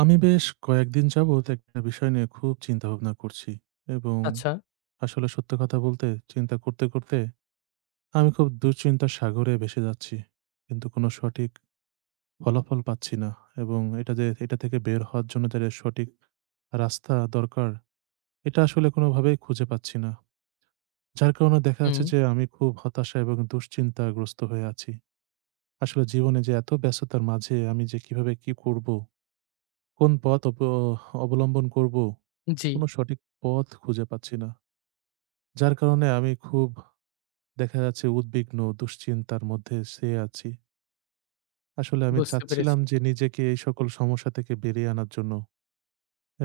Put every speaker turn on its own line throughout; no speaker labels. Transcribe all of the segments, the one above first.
আমি বেশ কয়েকদিন যাবৎ একটা বিষয় নিয়ে খুব চিন্তাভাবনা করছি এবং
আচ্ছা,
আসলে সত্য কথা বলতে চিন্তা করতে করতে আমি খুব দুশ্চিন্তার সাগরে ভেসে যাচ্ছি, কিন্তু কোনো সঠিক ফলাফল পাচ্ছি না। এবং এটা যে এটা থেকে বের হওয়ার জন্য যে সঠিক রাস্তা দরকার, এটা আসলে কোনোভাবেই খুঁজে পাচ্ছি না। যার কারণে দেখা
হুম,
যাচ্ছে যে আমি খুব হতাশা এবং দুশ্চিন্তাগ্রস্ত হয়ে আছি। আসলে জীবনে যে এত ব্যস্ততার মাঝে আমি যে কিভাবে কি করব, কোন পথ অবলম্বন করব,
জি,
কোনো সঠিক পথ খুঁজে পাচ্ছি না। যার কারণে আমি খুব দেখা যাচ্ছে উদ্বিগ্ন, দুশ্চিন্তার মধ্যে চেয়ে আছি। আসলে আমি
বুঝতে
চাচ্ছিলাম
পেরেছি।
যে নিজেকে এই সকল সমস্যা থেকে বেরিয়ে আনার জন্য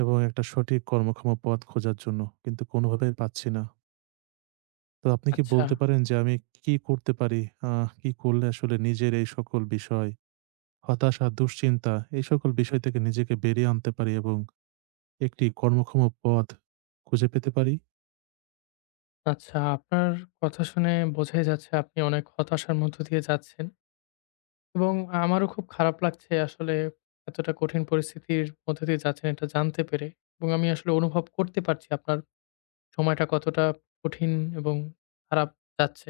এবং একটা সঠিক কর্মক্ষম পথ খোঁজার জন্য। কিন্তু কোনোভাবেই পাচ্ছি না। তো আপনি কি
আচ্ছা,
বলতে পারেন যে আমি কি করতে পারি? কি করলে আসলে নিজের এই সকল বিষয়, হতাশা, দুশ্চিন্তা এই সকল বিষয় থেকে নিজেকে বেরিয়ে আনতে পারি এবং একটি কর্মক্ষম পথ খুঁজে পেতে পারি?
আচ্ছা, আপনার কথা শুনে বোঝাই যাচ্ছে আপনি অনেক হতাশার মধ্য দিয়ে যাচ্ছেন এবং আমারও খুব খারাপ লাগছে আসলে এতটা কঠিন পরিস্থিতির মধ্যে দিয়ে যাচ্ছেন এটা জানতে পেরে এবং আমি আসলে অনুভব করতে পারছি আপনার সময়টা কতটা কঠিন এবং খারাপ যাচ্ছে।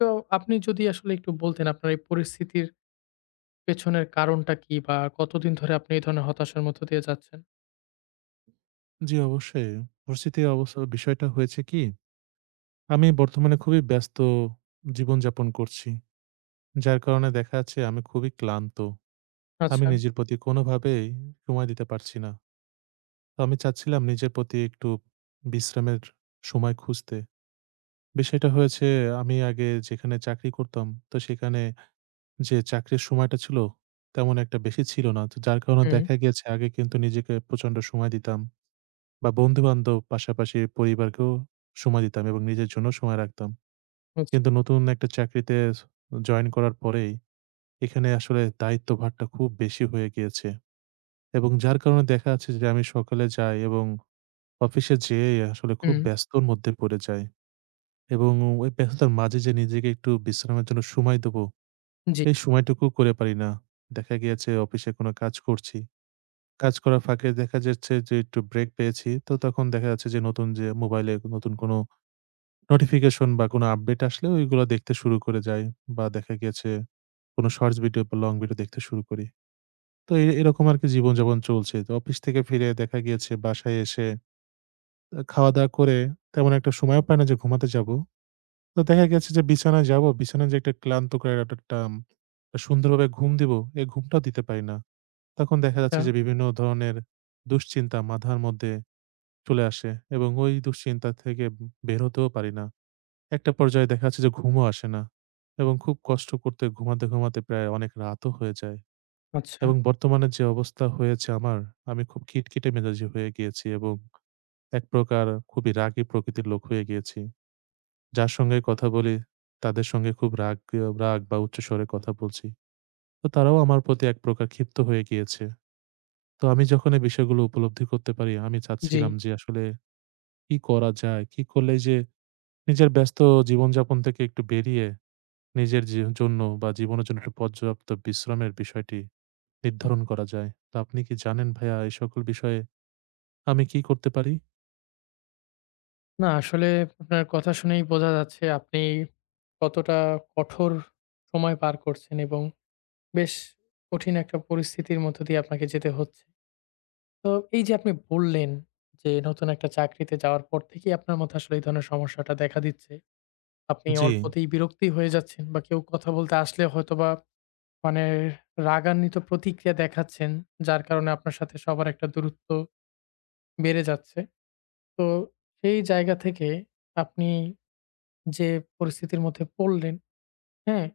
তো আপনি যদি আসলে একটু বলতেন আপনার এই পরিস্থিতির পেছনের কারণটা কি বা কতদিন ধরে আপনি এই ধরনের হতাশার মধ্য দিয়ে যাচ্ছেন?
জি, অবশ্যই। পরিস্থিতির অবস্থা বিষয়টা হয়েছে কি? আমি বর্তমানে খুবই ব্যস্ত জীবনযাপন করছি। যার কারণে দেখা যাচ্ছে আমি খুবই ক্লান্ত। আমি
আচ্ছা,
নিজের প্রতি কোনোভাবেই সময় দিতে পারছি না। তো আমি চাচ্ছিলাম নিজের প্রতি একটু বিশ্রামের সময় খুঁজতে। বিষয়টা হয়েছে, আমি আগে যেখানে চাকরি করতাম, তো সেখানে যে চাকরির সময়টা ছিল তেমন একটা বেশি ছিল না। তো যার কারণে
হুম,
দেখা গিয়েছে আগে কিন্তু নিজেকে প্রচন্ড সময় দিতাম। বা বন্ধু-বান্ধব, পাশাপাশি পরিবারকেও সময় দিতাম এবং নিজের জন্যও সময় রাখতাম।
আচ্ছা,
কিন্তু নতুন একটা চাকরিতে জয়েন করার পরেই এখানে আসলে দায়িত্বভারটা খুব বেশি হয়ে গিয়েছে। এবং যার কারণে দেখা যাচ্ছে যে আমি সকালে যাই এবং অফিসে যেয়েই আসলে খুব
হুম,
ব্যস্তর মধ্যে পড়ে যাই। এবং ওই ব্যস্ততার মাঝে যে নিজেকে একটু বিশ্রামের জন্য সময় দেব,
জি,
এই সময়টুকু করে পারি না। দেখা গিয়েছে অফিসে কোনো কাজ করছি। কাজ করার ফাঁকে দেখা যাচ্ছে যে একটু ব্রেক পেয়েছি। তো তখন দেখা যাচ্ছে যে নতুন যে মোবাইলে নতুন কোনো নোটিফিকেশন বা কোনো আপডেট আসলে ওইগুলো দেখতে শুরু করে যাই, বা দেখা গেছে কোনো শর্টস ভিডিও বা লং ভিডিও দেখতে শুরু করি। তো এরকম আরকি জীবনযাপন চলছে। তো অফিস থেকে ফিরে দেখা গিয়েছে বাসায় এসে খাওয়া-দাওয়া করে তেমন একটা সময়ও পাই না যে ঘুমাতে যাবো। তো দেখা গেছে যে বিছানায় যাবো, বিছানায় যে একটা ক্লান্তকর একটা টাম সুন্দরভাবে ঘুম দিবো, এই ঘুমটাও দিতে পারি না। তখন দেখা
আচ্ছা।
যাচ্ছে যে বিভিন্ন ধরনের দুশ্চিন্তা মাথার মধ্যে চলে আসে এবং ওই দুশ্চিন্তা থেকে বের হতেও পারি না। একটা পর্যায়ে দেখা যাচ্ছে যে ঘুমও আসে না এবং খুব কষ্ট করতে ঘুমাতে, ঘুমাতে প্রায় অনেক রাতও হয়ে যায়।
আচ্ছা,
এবং বর্তমানে যে অবস্থা হয়েছে আমার, আমি খুব খিটখিটে মেজাজি হয়ে গিয়েছি এবং এক প্রকার খুবই রাগী প্রকৃতির লোক হয়ে গিয়েছি। যার সঙ্গে কথা বলি, তাদের সঙ্গে খুব রাগ রাগ বা উচ্চস্বরে কথা বলছি। তো তারাও আমার প্রতি এক প্রকার ক্ষিপ্ত হয়ে গিয়েছে। তো আমি যখন এই বিষয়গুলো উপলব্ধি করতে পারি, আমি
জি।
চাচ্ছিলাম যে আসলে কি করা যায়? কি করলে এই যে নিজের ব্যস্ত জীবনযাপন থেকে একটু বেরিয়ে নিজের জন্য বা জীবনের জন্য একটা পর্যাপ্ত বিশ্রামের বিষয়টি
হুম।
নির্ধারণ করা যায়। তো আপনি কি জানেন ভাইয়া এই সকল বিষয়ে আমি কি করতে পারি?
না আসলে আপনার কথা শুনেই বোঝা যাচ্ছে আপনি কতটা কঠোর সময় পার করছেন এবং বেশ কঠিন একটা পরিস্থিতির মধ্য দিয়ে আপনাকে যেতে হচ্ছে। তো এই যে আপনি বললেন যে নতুন একটা চাকরিতে যাওয়ার পর থেকেই আপনার মধ্যে আসলে এই ধরনের সমস্যাটা দেখা দিচ্ছে। আপনি
জি,
অল্পতেই বিরক্তি হয়ে যাচ্ছেন বা কেউ কথা বলতে আসলে হয়তোবা মানে রাগান্বিত প্রতিক্রিয়া দেখাচ্ছেন, যার কারণে আপনার সাথে সবার একটা দূরত্ব বেড়ে যাচ্ছে। তো সেই জায়গা থেকে আপনি যে পরিস্থিতির মধ্যে পড়লেন, হ্যাঁ?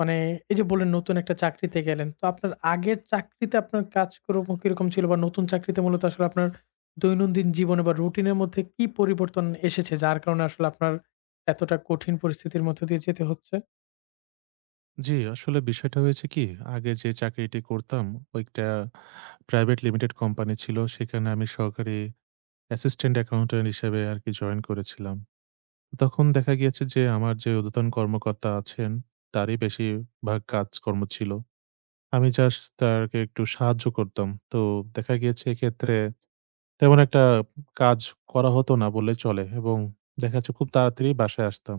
মানে এই যে বললেন নতুন একটা চাকরিতে গেলেন। তো আপনার আগের চাকরিতে আপনার কাজকর্ম কিরকম ছিল? বা নতুন চাকরিতে মূলত আসলে আপনার দৈনন্দিন জীবনে বা রুটিনের মধ্যে কি পরিবর্তন এসেছে? যার কারণে আসলে আপনার এতটা কঠিন পরিস্থিতির মধ্য দিয়ে যেতে হচ্ছে?
জি। আসলে বিষয়টা হয়েছে কি? আগে যে চাকরিটি করতাম ওইটা প্রাইভেট লিমিটেড কোম্পানি ছিল। সেখানে আমি সহকারী অ্যাসিস্ট্যান্ট অ্যাকাউন্টেন্ট হিসেবে আরকি জয়েন করেছিলাম। তখন দেখা গিয়েছে যে আমার যে ঊর্ধ্বতন কর্মকর্তা আছেন তারই বেশিরভাগ কাজকর্ম ছিল। আমি জাস্ট তাকে একটু সাহায্য করতাম। তো দেখা গিয়েছে এক্ষেত্রে তেমন একটা কাজ করা হতো না বললে চলে, এবং দেখা যাচ্ছে খুব তাড়াতাড়ি বাসায় আসতাম।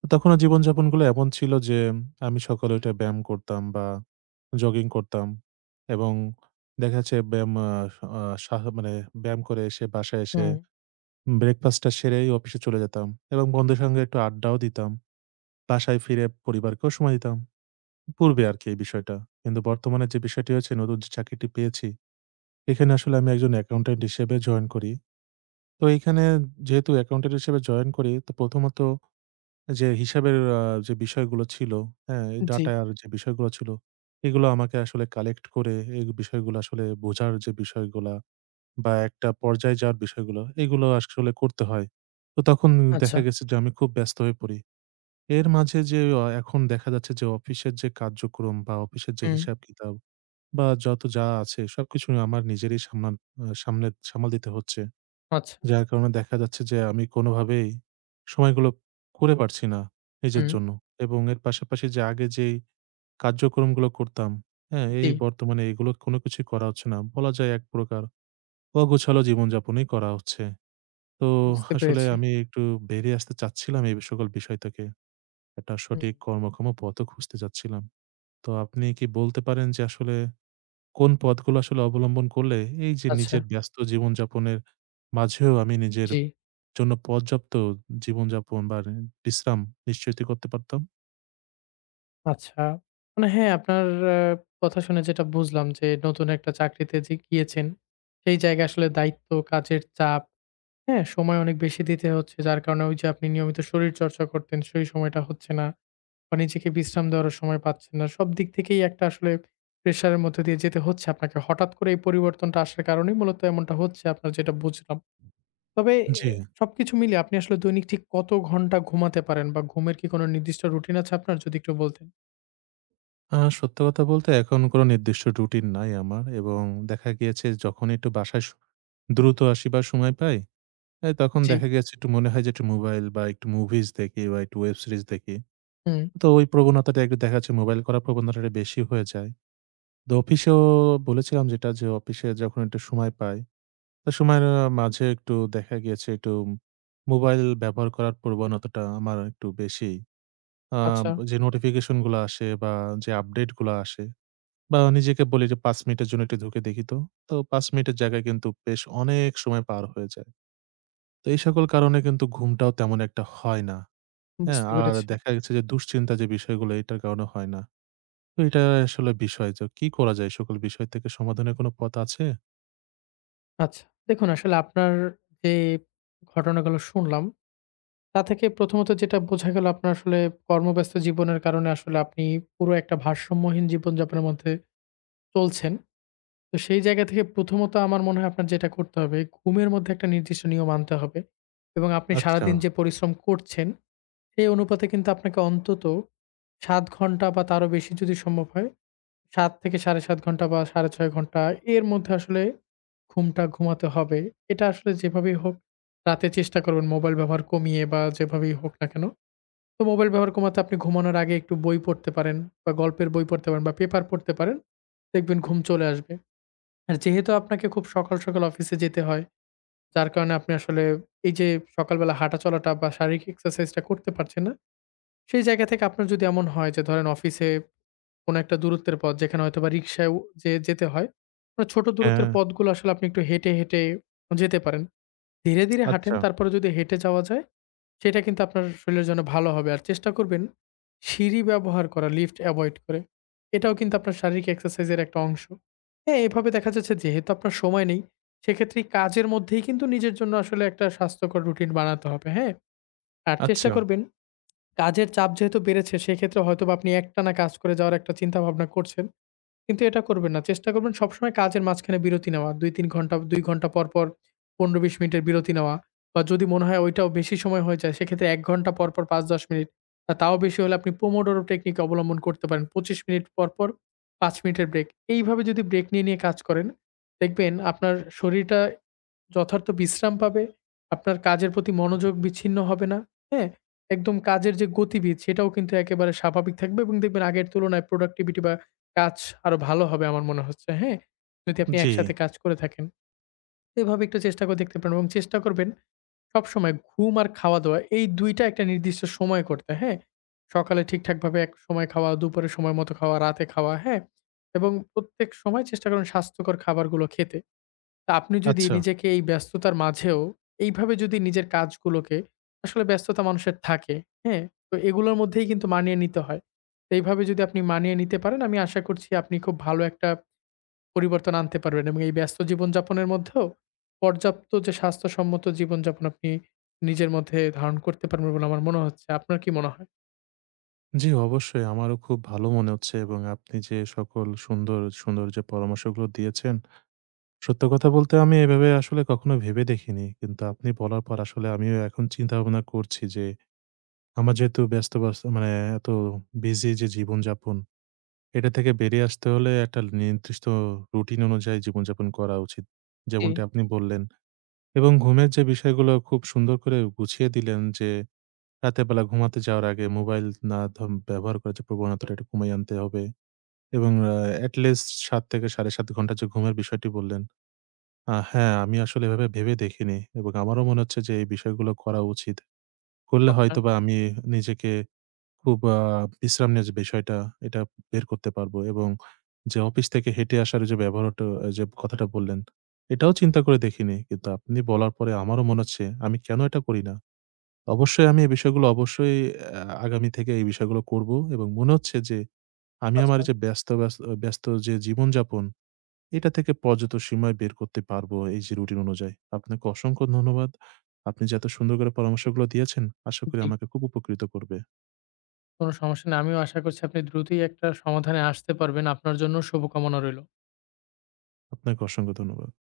তো তখনও জীবনযাপনগুলো এমন ছিল যে আমি সকালে উঠে ব্যায়াম করতাম বা জগিং করতাম এবং দেখা যাচ্ছে ব্যায়াম আ আ সাহ মানে ব্যায়াম করে এসে বাসায় এসে
হুম,
ব্রেকফাস্টটা সেরেই অফিসে চলে যেতাম এবং বন্ধুদের সঙ্গে একটু আড্ডাও দিতাম। বাসায় ফিরে পরিবারকেও সময় দিতাম। পূর্বে আরকি এই বিষয়টা। কিন্তু বর্তমানে যে বিষয়টি হয়েছে, নতুন যে চাকরিটি পেয়েছি, এখানে আসলে আমি একজন অ্যাকাউন্ট্যান্ট হিসেবে জয়েন করি। তো এইখানে যেহেতু অ্যাকাউন্টেন্ট হিসেবে জয়েন করি, তো প্রথমত যে হিসাবের যে বিষয়গুলো ছিল, হ্যাঁ? এই
জি,
ডাটার যে বিষয়গুলো ছিল, এগুলো আমাকে আসলে কালেক্ট করে এই বিষয়গুলো আসলে বোঝার যে বিষয়গুলা বা একটা পর্যায়ে যাওয়ার বিষয়গুলো, এগুলো আসলে করতে হয়। তো তখন
আচ্ছা,
দেখা গেছে যে আমি খুব ব্যস্ত হয়ে পড়ি। এর মাঝে যে অ এখন দেখা যাচ্ছে যে অফিসের যে কার্যক্রম বা অফিসের যে
হুম,
হিসাব-কিতাব বা যত যা আছে সবকিছু আমার নিজেরই সামলান আ সামলে সামাল দিতে হচ্ছে।
আচ্ছা,
যার কারণে দেখা যাচ্ছে যে আমি কোনোভাবেই সময়গুলো করে পারছি না নিজের
হুম,
জন্য। এবং এর পাশাপাশি যে আগে যেই কার্যক্রমগুলো করতাম, হ্যাঁ?
জি,
এই বর্তমানে এগুলো কোনো কিছুই করা হচ্ছে না। বলা যায় এক প্রকার অগোছালো জীবনযাপনই করা হচ্ছে। তো
বুঝতে
আসলে
পেরেছি।
আমি একটু বেরিয়ে আসতে চাচ্ছিলাম এই সকল বিষয় থেকে। একটা
হুম,
সঠিক কর্মক্ষম পথও খুঁজতে চাচ্ছিলাম। তো আপনি কি বলতে পারেন যে আসলে কোন পথগুলো আসলে অবলম্বন করলে এই যে
আচ্ছা,
নিজের ব্যস্ত জীবনযাপনের মাঝেও আমি নিজের
জি।
জন্য পর্যাপ্ত জীবনযাপন বা বিশ্রাম নিশ্চিত করতে পারতাম।
আচ্ছা। মানে হ্যাঁ, আপনার আ কথা শুনে যেটা বুঝলাম যে নতুন একটা চাকরিতে যে গিয়েছেন, সেই জায়গায় আসলে দায়িত্ব, কাজের চাপ, হ্যাঁ? সময় অনেক বেশি দিতে হচ্ছে। যার কারণে ওই যে আপনি নিয়মিত শরীরচর্চা করতেন, সেই সময়টা হচ্ছে না। বা নিজেকে বিশ্রাম দেওয়ারও সময় পাচ্ছেন না। সব দিক থেকেই একটা আসলে প্রেশারের মধ্য দিয়ে যেতে হচ্ছে আপনাকে। হঠাৎ করে এই পরিবর্তনটা আসার কারণেই মূলত এমনটা হচ্ছে আপনার যেটা বুঝলাম। তবে এ
জি।
সবকিছু মিলিয়ে আপনি আসলে দৈনিক ঠিক কত ঘন্টা ঘুমাতে পারেন বা ঘুমের কি কোনো নির্দিষ্ট রুটিন আছে আপনার? যদি একটু বলতেন।
সত্য কথা বলতে এখন কোনো নির্দিষ্ট রুটিন নাই আমার এবং দেখা গিয়েছে যখন একটু বাসায় দ্রুত আসি বা সময় পাই, তখন
জি।
দেখা গেছে একটু মনে হয় যে একটু মোবাইল বা একটু মুভিজ দেখি বা একটু ওয়েব সিরিজ দেখি।
হুম।
তো ওই প্রবণতাটা একটু দেখা যাচ্ছে মোবাইল করার প্রবণতাটা বেশি হয়ে যায়। তো অফিসেও বলেছিলাম যেটা যে অফিসে যখন একটু সময় পাই তো সময়ের মাঝে একটু দেখা গিয়েছে একটু মোবাইল ব্যবহার করার প্রবণতাটা আমার একটু বেশি। আ
আচ্ছা,
যে নোটিফিকেশন গুলো আসে বা যে আপডেট গুলো আসে বা নিজেকে বলি যে ৫ মিনিটের জন্য একটু ঢুকে দেখি তো। তো ৫ মিনিটের জায়গায় কিন্তু বেশ অনেক সময় পার হয়ে যায়। তো এই সকল কারণে কিন্তু ঘুমটাও তেমন একটা হয় না। হ্যাঁ?
বুঝতে
আর
পেরেছি।
দেখা গেছে যে দুশ্চিন্তা যে বিষয়গুলো এটার কারণে হয় না। তো এটা আসলে বিষয় যে কি করা যায়? এই সকল বিষয় থেকে সমাধানের কোনো পথ আছে?
আচ্ছা। দেখুন আসলে আপনার যে ঘটনাগুলো শুনলাম, তা থেকে প্রথমত যেটা বোঝা গেল আপনার আসলে কর্মব্যস্ত জীবনের কারণে আসলে আপনি পুরো একটা ভারসাম্যহীন জীবনযাপনের মধ্যে চলছেন। তো সেই জায়গা থেকে প্রথমত আমার মনে হয় আপনার যেটা করতে হবে, ঘুমের মধ্যে একটা নির্দিষ্ট নিয়ম আনতে হবে। এবং আপনি
আচ্ছা।
সারাদিন যে পরিশ্রম করছেন, সেই অনুপাতে কিন্তু আপনাকে অন্তত ৭ ঘন্টা বা তারও বেশি যদি সম্ভব হয় ৭ থেকে ৭.৫ ঘন্টা বা ৬.৫ ঘন্টা এর মধ্যে আসলে ঘুমটা ঘুমাতে হবে। এটা আসলে যেভাবেই হোক রাতে চেষ্টা করবেন মোবাইল ব্যবহার কমিয়ে বা যেভাবেই হোক না কেন। তো মোবাইল ব্যবহার কমাতে আপনি ঘুমানোর আগে একটু বই পড়তে পারেন বা গল্পের বই পড়তে পারেন বা পেপার পড়তে পারেন। দেখবেন ঘুম চলে আসবে। আর যেহেতু আপনাকে খুব সকাল, সকাল অফিসে যেতে হয়, যার কারণে আপনি আসলে এই যে সকালবেলা হাঁটা চলাটা বা শারীরিক এক্সারসাইজটা করতে পারছেন না, সেই জায়গা থেকে আপনার যদি এমন হয় যে ধরেন অফিসে কোনো একটা দূরত্বের পথ যেখানে হয়তোবা রিক্সায় যে যেতে হয়। মানে ছোট
হ্যাঁ,
দূরত্বের পথগুলো আসলে আপনি একটু হেঁটে, হেঁটে যেতে পারেন। ধীরে, ধীরে হাঁটেন
আচ্ছা,
তারপরে যদি হেঁটে যাওয়া যায় সেটা কিন্তু আপনার শরীরের জন্য ভালো হবে। আর চেষ্টা করবেন সিঁড়ি ব্যবহার করা, লিফট এভয়েড করে। এটাও কিন্তু আপনার শারীরিক এক্সারসাইজ এর একটা অংশ। হ্যাঁ, এভাবে দেখা যাচ্ছে যেহেতু আপনার সময় নেই সেক্ষেত্রে এই কাজের মধ্যেই কিন্তু নিজের জন্য আসলে একটা স্বাস্থ্যকর রুটিন বানাতে হবে, হ্যাঁ? আর চেষ্টা
আচ্ছা।
করবেন কাজের চাপ যেহেতু বেড়েছে সেক্ষেত্রে হয়তোবা আপনি একটানা কাজ করে যাওয়ার একটা চিন্তাভাবনা করছেন। কিন্তু এটা করবেন না। চেষ্টা করবেন সবসময় কাজের মাঝখানে বিরতি নেওয়া। ২-৩ ঘন্টা ২ ঘন্টা পর, পর ১৫-২০ মিনিটের বিরতি নেওয়া। বা যদি মনে হয় ওইটাও বেশি সময় হয়ে যায় সেক্ষেত্রে ১ ঘন্টা পর, পর ৫-১০ মিনিট। আর তাও বেশি হলে আপনি পোমোডোরো টেকনিক অবলম্বন করতে পারেন। ২৫ মিনিট পর, পর ৫ মিনিটের ব্রেক। এইভাবে যদি ব্রেক নিয়ে, নিয়ে কাজ করেন দেখবেন আপনার শরীরটা যথার্থ বিশ্রাম পাবে, আপনার কাজের প্রতি মনোযোগ বিচ্ছিন্ন হবে না, হ্যাঁ? একদম কাজের যে গতিবিধি সেটাও কিন্তু একেবারে স্বাভাবিক থাকবে এবং দেখবেন আগের তুলনায় productivity বা কাজ আরো ভালো হবে আমার মনে হচ্ছে, হ্যাঁ? যদি আপনি
জি।
একসাথে কাজ করে থাকেন। তো এভাবে একটু চেষ্টা করে দেখতে পারেন এবং চেষ্টা করবেন সবসময় ঘুম আর খাওয়া-দাওয়া এই ২ টা একটা নির্দিষ্ট সময় করতে, হ্যাঁ? সকালে ঠিকঠাকভাবে এক সময় খাওয়া, দুপুরে সময় মতো খাওয়া, রাতে খাওয়া, হ্যাঁ? এবং প্রত্যেক সময় চেষ্টা করুন স্বাস্থ্যকর খাবারগুলো খেতে। তা আপনি যদি
আচ্ছা।
নিজেকে এই ব্যস্ততার মাঝেও এইভাবে যদি নিজের কাজগুলোকে আসলে ব্যস্ততা মানুষের থাকে, হ্যাঁ? তো এগুলোর মধ্যেই কিন্তু মানিয়ে নিতে হয়। তো এইভাবে যদি আপনি মানিয়ে নিতে পারেন আমি আশা করছি আপনি খুব ভালো একটা পরিবর্তন আনতে পারবেন এবং এই ব্যস্ত জীবনযাপনের মধ্যেও পর্যাপ্ত যে স্বাস্থ্যসম্মত জীবনযাপন আপনি নিজের মধ্যে ধারণ করতে পারবেন বলে আমার মনে হচ্ছে। আপনার কি মনে হয়?
জি, অবশ্যই আমারও খুব ভালো মনে হচ্ছে এবং আপনি যে সকল সুন্দর, সুন্দর যে পরামর্শগুলো দিয়েছেন, সত্য কথা বলতে আমি এভাবে আসলে কখনো ভেবে দেখিনি। কিন্তু আপনি বলার পর আসলে আমিও এখন চিন্তা ভাবনা করছি যে আমার যেহেতু ব্যস্ত বাস মানে এত বিজি যে জীবনযাপন, এটা থেকে বেরিয়ে আসতে হলে একটা নির্দিষ্ট রুটিন অনুযায়ী জীবনযাপন করা উচিত।
জি,
যেমনটি আপনি বললেন এবং ঘুমের যে বিষয়গুলো খুব সুন্দর করে গুছিয়ে দিলেন যে রাতের বেলা ঘুমাতে যাওয়ার আগে মোবাইল না ধম ব্যবহার করার যে প্রবণতাটা এটা কমিয়ে আনতে হবে এবং এট লিস্ট ৭ থেকে ৭.৫ ঘন্টা যে ঘুমের বিষয়টি বললেন, হ্যাঁ, আমি আসলে এভাবে ভেবে দেখিনি এবং আমারও মনে হচ্ছে যে এই বিষয়গুলো করা উচিত। করলে
আপনার?
হয়তোবা আমি নিজেকে খুব আ বিশ্রাম নেওয়ার যে বিষয়টা এটা বের করতে পারবো এবং যে অফিস থেকে হেঁটে আসার যে ব্যবহারটা আহ, যে কথাটা বললেন, এটাও চিন্তা করে দেখিনি। কিন্তু আপনি বলার পরে আমারও মনে হচ্ছে আমি কেন এটা করি না? অবশ্যই আমি এই বিষয়গুলো অবশ্যই আ আগামী থেকে এই বিষয়গুলো করব এবং মনে হচ্ছে যে আমি আমার
আচ্ছা,
এই যে ব্যস্ত যে জীবনযাপন, এটা থেকে পর্যাপ্ত সীমায় বের করতে পারবো এই যে রুটিন অনুযায়ী। আপনাকে অসংখ্য ধন্যবাদ। আপনি যে এত সুন্দর করে পরামর্শগুলো দিয়েছেন, আশা করি
জি।
আমাকে খুব উপকৃত করবে।
কোনো সমস্যা নেই। আমিও আশা করছি আপনি দ্রুতই একটা সমাধানে আসতে পারবেন। আপনার জন্য শুভকামনা রইল।
আপনাকে অসংখ্য ধন্যবাদ।